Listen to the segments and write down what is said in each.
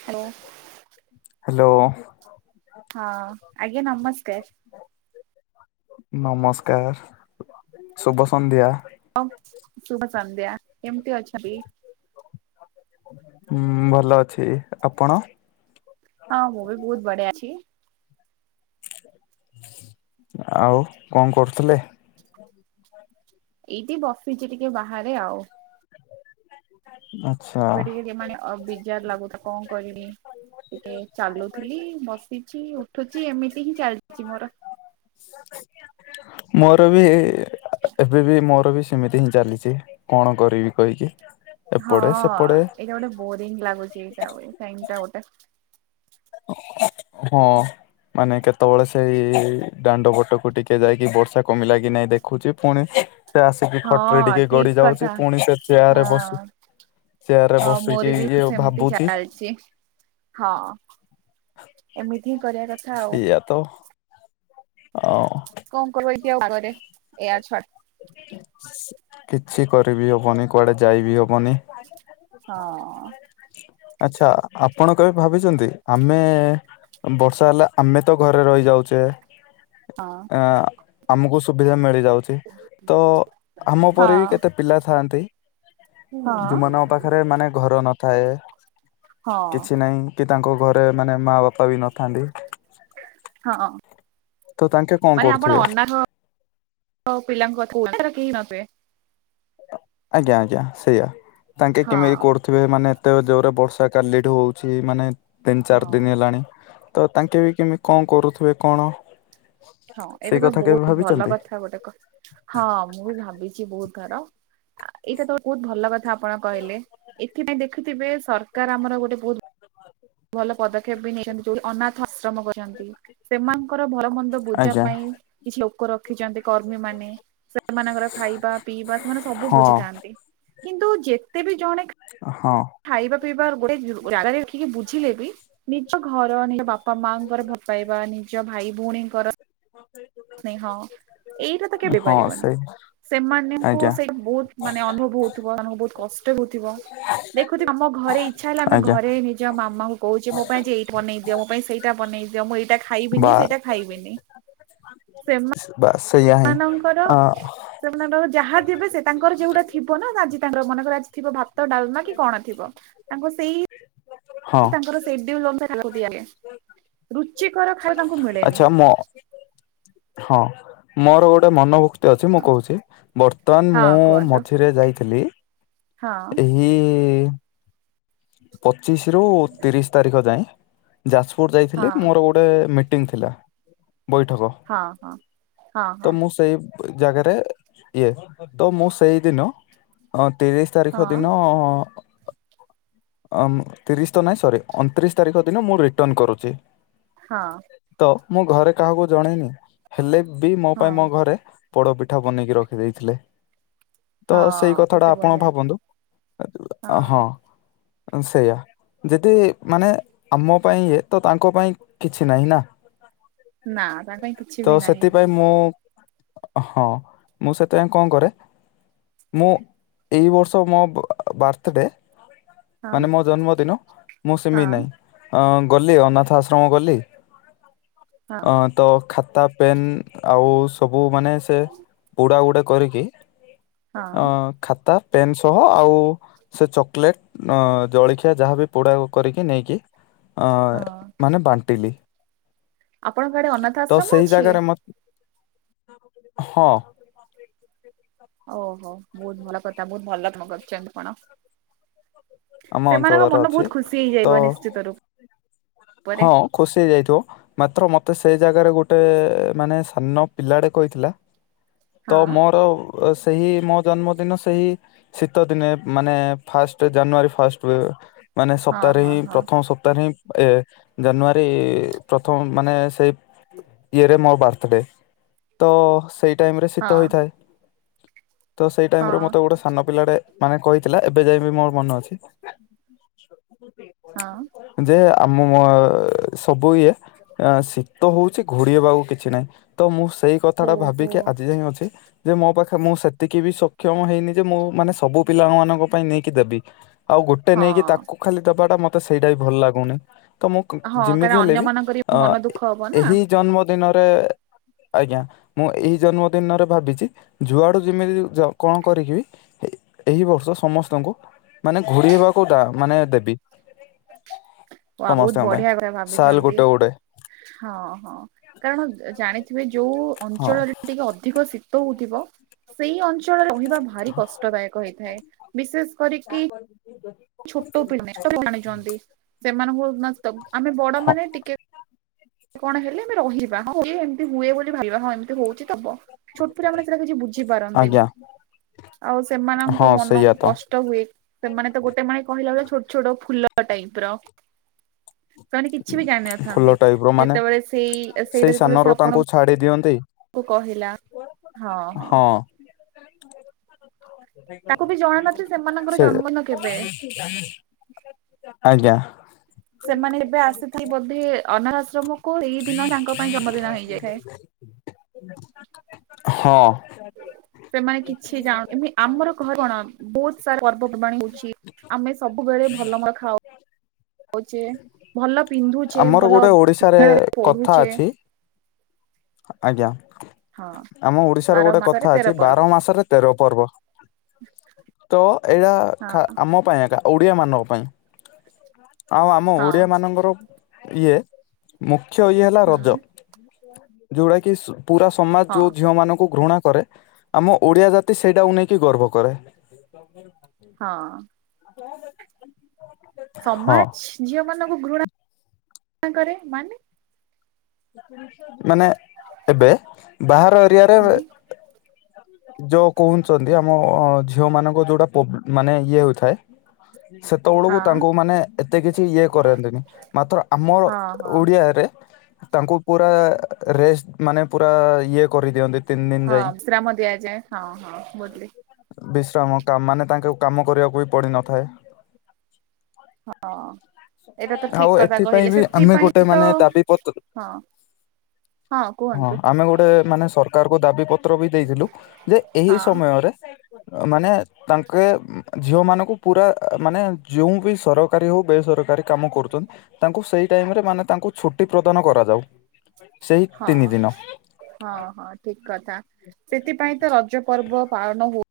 [unintelligible] Hello. ହଁ ଆଜ୍ଞା ନମସ୍କାର। ନମସ୍କାର ଶୁଭ ସନ୍ଧ୍ୟା। ହ ଶୁଭ ସନ୍ଧ୍ୟା କେମିତି ଅଛନ୍ତି? ହୁଁ ଭଲ ଅଛି, ଆପଣ? ହଁ ମୁଁ ବି ବୋହୁତ ବଢିଆ ଅଛି। ଆଉ କଣ କରୁଥିଲେ? ଏଇଠି ବସିିଚି ଟିକେ ବାହାରେ ଆଉ। ଆ ଟିକେ ଟିକେ ମାନେ ଅବିଜାର ଲାଗୁ ତ କଣ କରିବି? ଟିକେ ଚାଲୁଥିଲି ବସିଚି ଉଠୁଚି ଏମିତି ହିଁ ଚାଲିଚି ମୋର। ମୋର ବି ଏ ଏବେ ବି ମୋର ବି ସେମିତି ହିଁ ଚାଲିଚି, କଣ କରିବି କହିକି ହଁ ଏପଟେ ସେପଟେ। ଏଇଟା ଗୋଟେ ବୋରିଙ୍ଗ ଲାଗୁଚି ଏଇଟା ଇଟା ଗୋଟେ। ହଁ। ମାନେ କେତେବେଳେ ସେଇ ଦାଣ୍ଡ ବଟକୁ ଟିକେ ଯାଇକି ବର୍ଷା କମିଲା କି ନହିଁ ଦେଖୁଚି ପୁଣି ସେ ଆସିକି ଖଟ ରେ ହଁ ଟିକେ ଗଡି ଠିକ ଯାଉଚି କଥା ପୁଣି ସେ ଚେୟ ରେ ବସ ହଁ। ଚେୟାରରେ ହଁ ବସିକି ମୋର ବି ଇଏ ସେମିତି ଭାବୁଚି। ଚାଲିଛି ହଁ ଏମିତି ହିଁ କରିବା କଥା ଆଉ। ତ। ଓଉ କଣ କର [unintelligible] ପାଗରେ ଏଆ ଛଡ କିଛି କରିବି ହବନି କୁଆଡେ ଯାଇବି ହବନି। ହଁ। ଆଛା ଆପଣ କେବେ ଭାବିଚନ୍ତି ଆମେ ବର୍ଷା ହେଲା ଆମେ ତ ଘରେ ରହିଯାଉଚେ। ହଁ। ଆମକୁ ସୁବିଧା ମିଳିଯାଉଚି ତ ଆମ ଉପରେ ହଁ ବି କେତେ ପିଲା ଥାଆନ୍ତି ହଁ ଯୋଉମାନଙ୍କ ପାଖରେ ମାନେ ଘର ନଥାଏ। ହଁ କିଛି ନାହିଁ କି ତାଙ୍କ ଘରେ ମାନେ ମା ବାପା ବି ନଥାନ୍ତି। ହଁ ତ ତାଙ୍କେ କଣ ମାନେ କରୁଥିବେ ଆପଣ ଅନା ହୋଉ ପିଲାଙ୍କ କଥା ହୁ କେହି [unintelligible] ଆଜ୍ଞା ଆଜ୍ଞା ସେଇଆ ତାଙ୍କେ ହଁ କେମିତି କର ଥିବେ ମାନେ ଏତେ ଜୋର ରେ ବର୍ଷା କାଲିଠୁ ହୋଉଚି ମାନେ ତିନି ଚାରି ହଁ ଦିନ ହେଲାଣି। ତ ତାଙ୍କେ ବି କେମିତି କଣ କରୁଥିବେ କଣ? ହଁ ସେଇ ଏଇଟା ତ କଥା କେବେ ବୋହୁତ ଭଲ ଭାବିଛନ୍ତି କଥା ଗୋଟେ ହଁ ମୁଁ ବି ଭାବିଚି ବୋହୁତ ଥର। ଏଇଟା ତ ବୋହୁତ ଭଲ କଥା ଆପଣ କହିଲେ ଏଥିପାଇଁ ଦେଖୁଥିବେ ସରକାର ଆମର ଗୋଟେ ବୋହୁତ ଭଲ ପଦକ୍ଷେପ ବି ନେଇଚନ୍ତି ଯୋଉଠି ଅନାଥ ଆଶ୍ରମ ଚନ୍ତି ସେମାନଙ୍କର ଭଲ ମନ୍ଦ ବୁଝା ଆଜ୍ଞା ପାଇଁ କିଛି ଲୋକ ରଖିଚନ୍ତି କର୍ମୀ ମାନେ। ସେମାନଙ୍କର ଖାଇବା ପିଇବା ସେମାନେ ସବୁ ହଁ ବୁଝିଥାନ୍ତି, କିନ୍ତୁ ଯେତେ ବି ଜଣେ ହଁ। ଖାଇବା ପିଇବା ଗୋଟେ ଜାଗାରେ ରଖିକି ବୁଝିଲେ ବି ନିଜ ଘର ନିଜ ବାପା ବାପା ମା ଙ୍କର ଭଲପାଇବା ନିଜ ଭାଇ ଭଉଣୀଙ୍କର ନ ହଁ ଏଇଟା ତ କେବେ ହଁ ପାରିବ। ସେଇ ସେମାନଙ୍କୁ ଆଜ୍ଞା ସେଇ ବୋହୁତ ମାନେ ଅନୁଭବ ହୋଉଥିବ ମାନଙ୍କୁ ବୋହୁତ କଷ୍ଟ ହୋଉଥିବ। ଦେଖୁଥ ଆମ ଘରେ ଇଚ୍ଛା ହେଲେ ଆମେ ଆଜ୍ଞା ଘରେ ନିଜ ମାମାଙ୍କୁ କୋହୁଚି ମୋ ପାଇଁ ଯେ ଏଇ ବନେଇ ଦିଅ ମୋ ପାଇଁ ସେଇଟା ବନେଇ ଦିଅ ମୁଁ ଏଇଟା ଖାଇବିନି ସେଇଟା ଖାଇବିନି। ବାସ ସେଇଆ ହଁ ସେମାନଙ୍କର ଅ ସେମାନଙ୍କର ଯାହା ଯିବେ ସେ ତାଙ୍କର ଯୋଉଟା ଥିବ ନା ଆଜି ତାଙ୍କର ମନେକର ଆଜି ଥିବ ଭାତ ଡାଲମା କି କଣ ଥିବ ତାଙ୍କୁ ସେଇ କ ହଁ। ସେଡ୍ଡୁଲ ଅନୁସାରେ ଖାଇବାକୁ ଦିଆ ଯାଏ ରୁଚିକର ଖାଇବା ତାଙ୍କୁ ଆଚ୍ଛା ମିଳେନି। ମୋ ହଁ ମୋର ଗୋଟେ ମନୋଭୁକ୍ତି ଅଛି ମୁଁ କୋହୁଚି। ବର୍ତ୍ତମାନ ମୁଁ ହଁ କୁହନ୍ତୁ ମଝିରେ ଯାଇଥିଲି। ହଁ। ଇଏ ଏଇ ପଚିଶରୁ ତିରିଶ ତାରିଖ ଯାଏ ଯାଜପୁର ଯାଇଥିଲି ହଁ ମୋର ଗୋ ଗୋଟେ ମିଟିଂ ଥିଲା ବୈଠକ ହଁ ହଁ ହଁ ତ ହଁ ମୁଁ ସେଇ ଜାଗାରେ ଇଏ ତ ମୁଁ ସେଇଦିନ। ହଁ ତିରିଶ ତାରିଖ ହଁ ଦିନ ଅ ଅ ତିରିଶ ତ ନାହିଁ ସରି ଅଣତିରିଶ ତାରିଖ ଦିନ ମୁଁ ରିଟର୍ଣ କରୁଛି। ହଁ। ତ ମୁଁ ଘରେ କାହାକୁ ଜଣେଇନି, ହେଲେ ବି ମୋ ପାଇଁ ମୋ ହଁ ଘରେ ପୋଡ଼ ପିଠା ବନେଇକି ରଖି ଦେଇଥିଲେ। ତ ସେଇ ହଁ କଥା ଟା କେତେ ଆପଣ ବଢିଆ ଭାବନ୍ତୁ? ହଁ ସେଇୟା। ଯେତେ ମାନେ ଆମ ପାଇଁ ଇଏ ତ ତାଙ୍କ ପାଇଁ କିଛି ନାହିଁ ନା? ନା ତା ପାଇଁ ତ କିଛି ବି ନାହିଁ। ସେଥିପାଇଁ ମୁଁ, ହଁ ମୁଁ ସେଥିପାଇଁ କଣ କରେ ମୁଁ ଏଇ ବର୍ଷ ମୋ ବାର୍ଥଡ଼େ। ହଁ ମାନେ ମୋ ଜନ୍ମଦିନ, ମୁଁ ସେମି ହଁ ନାହିଁ। ଅ ଗଲି ଅନାଥ ଆଶ୍ରମ ଗଲି ହଁ ଅ ତ ଖାତା ପେନ୍ ଆଉ ସବୁ ମାନେ ସେ ବୁଡା ଗୁଡା କରିକି। ଅ ହଁ ଖାତା ପେନ୍ ସହ ଆଉ ସେ ଚକଲେଟ ଅ ଜଳଖିଆ ଯାହା ବି ପୋଡ଼ା କରିକି ନେଇକି ଅ ହଁ ମାନେ ବାଣ୍ଟିଲି। ଆପଣଙ୍କ ଆଡେ ଅନାଥ ତ ଆଶ୍ରମ ସେଇ ଅଛି ଜାଗାରେ ମ [inaudible] ହଁ। ଓହୋ, ବହୁତ ଭଲ କଥା, ବହୁତ ଭଲ ତମେ କରିଛନ୍ତି କଣ। ଆମ ସେମାନଙ୍କ ଅଞ୍ଚଳରେ ମନ ଅଛି ବହୁତ ଖୁସି ହେଇ ତ ଯାଇଥିବ ନିଶ୍ଚିତରୂ। ହଁ ଖୁସି ହେଇ ଯାଇଥିବ। ମାତ୍ର ମୋତେ ସେ ଜାଗାରେ ଗୋଟେ ମାନେ ସାନ ପିଲାଟେ କହିଥିଲା। ତ ହଁ ମୋର ସେହି ମୋ ଜନ୍ମଦିନ ସେହି ଶୀତ ଦିନେ ମାନେ ଫାଷ୍ଟ ଜାନୁଆରୀ ଫାଷ୍ଟ ହୁଏ। ମାନେ ହଁ ସପ୍ତାହରେ ହଁ ହିଁ ହଁ ପ୍ରଥମ ସପ୍ତାହରେ ହିଁ ଏ ଜାନୁଆରୀ ପ୍ରଥମ ମାନେ ସେଇ ଇଏରେ ମୋ ବାର୍ଥଡେ ତ ସେଇ ଟାଇମରେ ଶୀତ ହଁ ହୋଇଥାଏ ତ ସେଇ ହଁ ଟାଇମ ରେ ମତେ ଗୋଟେ ସାନ ପିଲାଟେ ମାନେ କହିଥିଲା ଏବେ ଯାଇ ବି ମୋର ମନ ଅଛି। ହଁ। ଯେ ଆମ ମ ସବୁ ଇଏ ଶୀତ ହଉଛି ଘୋଡିବାକୁ କିଛି ନାହିଁ ତ ମୁଁ ସେଇ କଥାଟା ଓହୋ ଭାବିକି ଆଜି ଯାଇଁ ଅଛି। ଯେ ମୋ ପାଖେ ମୁଁ ସେତିକି ବି ସକ୍ଷମ ହେଇନି ଯେ ମୁଁ ମାନେ ସବୁ ପିଲା ମାନଙ୍କ ପାଇଁ ନେଇକି ଦେବି। ଆଉ ଗୋଟେ ନେଇକି ହଁ ତାକୁ ଖାଲି ଦେବା ଟା ମତେ ସେଇଟା ବି ଭଲ ଲାଗୁନି। ତ ମୁଁ କ ହଁ କାରଣ ଯେମିତି ହେଲେ ବି ଅନ୍ୟମାନଙ୍କର ଆ ମନ ଦୁଃଖ ହବ ନା ଏହି ଜନ୍ମଦିନରେ ଆଜ୍ଞା, ମୁଁ ଏହି ଜନ୍ମଦିନରେ ଭାବିଛି ଯୁଆଡ଼ୁ ଯେମିତି କଣ କରିକି ବି ଏ ଏହି ବର୍ଷ ସମସ୍ତଙ୍କୁ ମାନେ ଘୋଡିବାକୁ ମାନେ ଦେବି। ୱାଉ ବହୁତ ସମସ୍ତଙ୍କ ପାଇଁ ବଢିଆ ବଢିଆ ସାଲ ଭାବିଛନ୍ତି। ଗୋଟେ ଗୋଟେ ହଁ ହଁ କାରଣ ଜାଣିଥିବେ ଯୋଉ ହଁ ଅଞ୍ଚଳରେ ଟିକେ ଅଧିକ ଶୀତ ହଉଥିବ ସେଇ ଅଞ୍ଚଳରେ ରହିବା ଭାରି କଷ୍ଟଦାୟକ ହେଇଥାଏ। ବିଶେଷ କରିକି [inaudible] ଛୋଟ ପିଲାମାନେ ଛୋଟ ପିଲାମାନେ ଆଣିଛନ୍ତି ସେମାନଙ୍କୁ ନାଁ ସେ ଦେବୁ ଆମେ ବଡ଼ ହଁ ମାନେ ଟିକେ କଣ ହେଲେ ଆମେ ରହିବା, ହଁ ହୁଏ ଏମତି ହୁଏ ବୋଲି ଭାବିବା ହଁ ଏମତି ହଉଛି ତ ହବ। ଛୋଟ୍ ପିଲାମାନେ ସେଇଟା କିଛି ବୁଝି ପାରନ୍ତିନି ଆଜ୍ଞା ଆଉ ସେମାନଙ୍କ ହଁ ସେଇଆ ମନକୁ ତ କଷ୍ଟ୍ ଟ ହୁଏ, ସେମାନେ ତ ଗୋଟେ ମାନେ କହିଲା ବେଳେ ଛୋଟ୍ ଛୋଟ ଫୁଲ ଟାଇପ୍ ର। ସେମାନେେ କିଛି ବି ଜାଣି ନଥାନ୍ତି। କଉ ମାନେ ସେଇ ସାନରୁ ତାଙ୍କୁ ଛାଡ଼ି ଦିଅନ୍ତି। କୁ କହିଲା ହଁ ହଁ। ତାକୁ ବି ଜଣା ନଥିଲା ସେମାନଙ୍କର ସେ ଜନ୍ମଦିନ କେବେ। [unintelligible] ଆଜ୍ଞା ସେମାନେ ଯେବେ ଆସିଥିବେ ବୋଧେ ଅନାଥ ଆଶ୍ରମକୁ ସେଇ ଦିନ ହିଁ ତାଙ୍କ ପାଇଁ ଜନ୍ମଦିନ ହେଇଯାଇଥାଏ। [unintelligible] ହଁ। ସେମାନେ କିଛି ଜାଣନ୍ତି ନି ଆମର ଘର କଣ ବହୁତ ସାରା ପର୍ବପର୍ବାଣି ଆମେ ସବୁବେଳେ ଭଲ ମ ଖାଉ ଉଛେ ଭଲ ପିନ୍ଧୁଛେ ଆମର ଭଲ ଗୋଟେ ଓଡିଶାରେ [unintelligible] କଥା ପଢୁଛେ। ଅଛି ଆଜ୍ଞା ହଁ ଆମ ଓଡିଶାର ବାର ଗୋଟେ ମାସରେ କଥା ତେର ଅଛି ପର୍ବ। ବାର ମାସରେ ତେର ପର୍ବ। ତ ଏଇଟା ଖା ଆମ ପାଇଁ ଏକା ଓଡିଆ ମାନଙ୍କ ପାଇଁ। ଆଉ ଆମ ହଁ ଓଡିଆ ମାନଙ୍କର ଇଏ ମୁଖ୍ୟ ଇଏ ହେଲା ରଜ। ହୁଁ ଯୋଉଟାକି ପୁରା ସମାଜ ହଁ ଯୋଉ ଝିଅ ମାନଙ୍କୁ ଘୃଣା କରେ। ଆମ ଓଡ଼ିଆ ଜାତି ସେଇଟାକୁ ନେଇକି ଗର୍ବ କରେ। [unintelligible] ହଁ। [unintelligible] ହଁ ସମାଛ୍ ଝିଅ ମାନଙ୍କୁ ଘୃଣା କରେ ମାନେ ମାନେ ଏବେ ବାହାର ଏରିଆରେ ହୁଁ ଯୋ କହୁଛନ୍ତି ଆମ ଝିଅ ମାନଙ୍କ ଯୋଉଟା ପୋ ମାନେ ଇଏ ହୋଇଥାଏ। ସେତେବଳକୁ ହଁ ତାଙ୍କୁ ମାନେ ଏତେ କିଛି ଇଏ କରାନ୍ତିନି। ମାତ୍ର ଆମ ହଁ ହଁ ଓଡ଼ିଆରେ ତାଙ୍କୁ ପୁରା ରେଷ୍ଟ୍ ମାନେ ପୁରା ଇଏ କରିଦିଅନ୍ତି ତିନ୍ ଦିନ ଯାଇଁ। ରାମ ଦିଆଯାଏ ହଁ ହଁ [unintelligible] ବିଶ୍ରାମ କାମ ମାନେ ତାଙ୍କୁ କାମ କରିବାକୁ ବି ପଡ଼ି ନଥାଏ। ହୋହୋଅ। [unintelligible] ଆଉ ଏଥିପାଇଁ ବି ଆମେ ଗୋଟେ ତ ମାନେ ଦାବି ପତ୍ର ହଁ ହଁ ଆମେ ଗୋଟେ ମାନେ ସର୍କାର୍ କୁ ଦାବି ପତ୍ର ବି ଦେଇଥିଲୁ ଯେ ଏହି ହଁ। ସମୟ ଅରେ [unintelligible] ମାନେ ତାଙ୍କେ ଝିଅମାନଙ୍କୁ ପୁରା ମାନେ ଯେଉଁ ବି ସରକାରୀ ହେଉ ବେସରକାରୀ କାମ କରୁଛନ୍ତି। ତାଙ୍କୁ ସେଇ ଟାଇମ୍ ରେ ମାନେ ତାଙ୍କୁ ଛୁଟି ପ୍ରଦାନ କରାଯାଉ। ସେହି ହଁ। ତିନି ଦିନ ହଁ ହଁ ଠିକ୍ କଥା ସେଥିପାଇଁ ତ ରଜ ପର୍ବ ପାଳନ ହଉ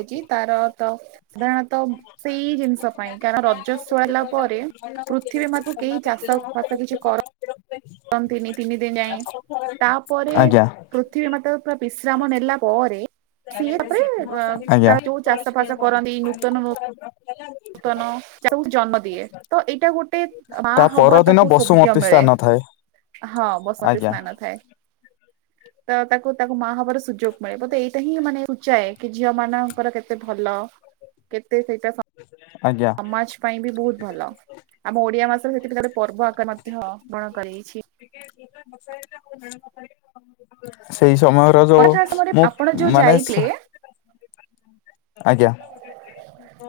ଉଚି ତାର ତ ସାଧାରଣତଃ ସେଇ ଜିନିଷ ପାଇଁ କାରଣ ରଜସ୍ଵ ହେଲା ପରେ ପୃଥିବୀ ମା କୁ କେଇ ଚାଷ ଫାଷ କିଛି କର ରନ୍ତି ନି ତିନି ଦିନ୍ ଯାଏଁ ତାପରେ ଆଜ୍ଞା। ପୃଥିବୀ ମାତା କୁ ପୁରା ବିଶ୍ରାମ ନେଲା ପରେ ସିଏ ତାପରେ ୱ ଆଜ୍ଞା। ତା ଯୋଉ ଚାଷ ଫାସ କରନ୍ତି ନୂତନ ହଉ [unintelligible] ତନ [unintelligible] ଜନ୍ମ ଦିଏ ତ ଏଇଟା ଗୋଟେ ମା ତା ହବା ପରଦିନ ତାକୁ ବସୁମତୀ [unintelligible] ମିଳେ ସ୍ଥାନ ଥାଏ ହଁ ବସତୀ ଆଜ୍ଞା ସ୍ନାନ ଥାଏ। [inaudible] ତ ତାକୁ ତାକୁ ମା ହବାର ସୁଯୋଗ ମିଳେ ମୋତେ ଏଇଟା ହିଁ ମାନେ ଉଚାଏ କି ଝିଅ ମାନଙ୍କର କେତେ ଭଲ କେତେ ସେଇଟା ସ ଆଜ୍ଞା ମାଚ୍ ପାଇଁ ବି ବହୁତ୍ ଭଲ ଆମ ଓଡ଼ିଆ ମାସ ସେଥିପାଇଁ ଗୋଟେ ପର୍ବ ଆକାର ମଧ୍ୟ ଗ୍ରହଣ କରାଯାଇଛି। [unintelligible] ସେଇ ସମୟ- ର ଯୋଉ ଅନାଥ ଆଶ୍ରମରେ ମୁଁ ଆପଣ ଯୋଉ ମାନେ ଯାଇଥିଲେ ସ- ଆଜ୍ଞା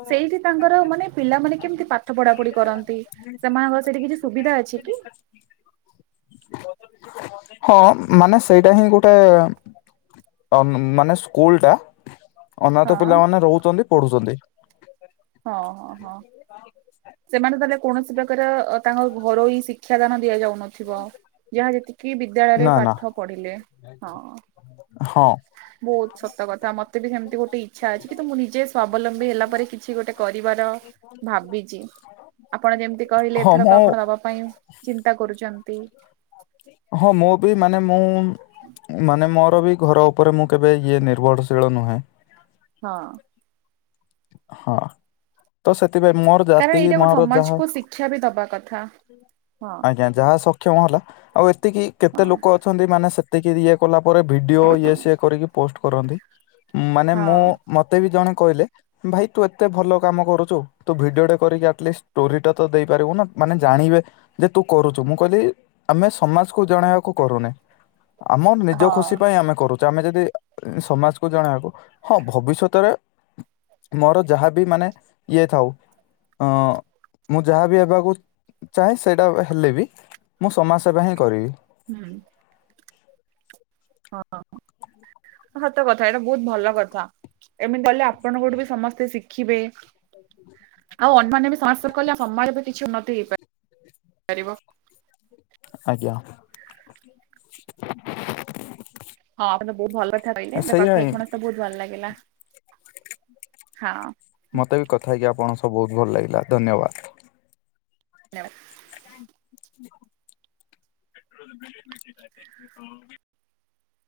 ସେଇଠି ତାଙ୍କର ମାନେ ପିଲାମାନେ କେମିତି ପାଠ ପଢା ପଢି କରନ୍ତି? ସେମାନଙ୍କ ସେଠି କିଛି ସୁବିଧା ଅଛି କି? ହଁ ମାନେ ସେଇଟା ହିଁ ଗୋଟେ ଅ ମାନେ ସ୍କୁଲ୍ ଟା ଅନାଥ ହଁ ପିଲାମାନେ ରହୁଚନ୍ତି ପଢ଼ୁଚନ୍ତି। ହଁ ହଁ ହଁ। ସେମାନେ ତାଏଲେ କୌଣସି ପ୍ରକାର ତାଙ୍କ ଘରୋଇ ଶିକ୍ଷା ଦାନ ଦିଆଯାଉନଥିବ ଯାଆ ଯେତିକି କି ବିଦ୍ୟାଳୟରେ ନା ନା ପାଠ ପଢ଼ିଲେ ହଁ। ହଁ ବୋହୁତ ସତ କଥା ମତେ ବି ସେମିତି ଗୋଟେ ଇଚ୍ଛା ଅଛି କିନ୍ତୁ ମୁଁ ନିଜେ ସ୍ୱାବଲମ୍ବୀ ହେଲା ପରେ କିଛି ଗୋଟେ କରିବାର ଭାବିଚି ଆପଣ ଯେମିତି କହିଲେ ହଁ ଏଥରକ ମୁଁ ଆପଣ ପାଇଁ ଚିନ୍ତା କରୁଚନ୍ତି। ହଁ ମୁଁ ବି ମାନେ ମୁଁ ମାନେ ମୋର ବି ଘର ଉପରେ ମୁଁ କେବେ ଇଏ ନିର୍ଭରଶୀଳ ନୁହେଁ। ହଁ। ହଁ ତ ସେଥିପାଇଁ ମୋର କାରଣ ଜାତି ଏଇଟା ଗୋଟେ ମୋର ଯାହା ସମାଜକୁୁ ଶିକ୍ଷା ବି ଦବା କଥା, ହଁ। ଆଜ୍ଞା ଯାହା ସକ୍ଷମ ହେଲା ଆଉ ଏତିକି କେତେ ହଁ। ଲୋକ ଅଛନ୍ତି ମାନେ ସେତିକି ଇଏ କଲା ପରେ ଭିଡ଼ିଓ ଇଏ ସିଏ କରିକି ପୋଷ୍ଟ କରନ୍ତି ମାନେ ହଁ ମୁଁ ମତେ ବି ଜଣେ କହିଲେ ଭାଇ ତୁ ଏତେ ଭଲ କାମ କରୁଚୁ ତୁ ଭିଡିଓଟେ କରିକି ଆଟଲିଷ୍ଟ ଷ୍ଟୋରିଟା ତ ଦେଇପାରିବୁ ନା ମାନେ ଜାଣିବେ ଯେ ତୁ କରୁଚୁ ମୁଁ କହିଲି ଆମେ ସମାଜକୁୁ ଜଣେଇବାକୁ କରୁନେ। ଆମର ନିଜ ହଁ ଖୁସି ପାଇଁ ଆମେ କରୁଚେ ଆମେ ଯଦି ସମାଜକୁ ଜଣେଇବାକୁ ହଁ ଭବିଷ୍ୟତରେ ମୋର ଯାହାବି ମାନେ ଇଏ ଥାଉ ଅଁ ମୁଁ ଯାହାବି ହେବା ଚାହେଁ ସେଇଟା ହେଲେ ବି ମୁଁ ସମାଜ ସେବା ହିଁ କରିବି। ହୁଁ। ହଁ ସତ କଥା ଏଇଟା ବୋହୁତ ଭଲ କଥା। ଏମିତି କଲେ ଆପଣଙ୍କୋଠୁ ବି ସମସ୍ତେ ଶିଖିବେ। ଆଉ ଅନ୍ୟମାନେ ବି ସମସ କଲେ ସମୟରେ ବି କିଛି ଉନ୍ନତି ହେଇଇପାରିବ। ଆଜ୍ଞା। ହଁ ଆପଣ ତ ବୋହୁତ ଭଲ କଥା କହିଲେ ସେଇଆ ତଥାପି ହିଁ କଣ ତ ବୋହୁତ ଭଲ ଲାଗିଲା ହଁ। ମୋତେ ବି କଥା ହେଇକି ଆପଣ ସହ ବୋହୁତ ଭଲ ଲାଗିଲା ଧନ୍ୟବାଦ। ଲ [unintelligible]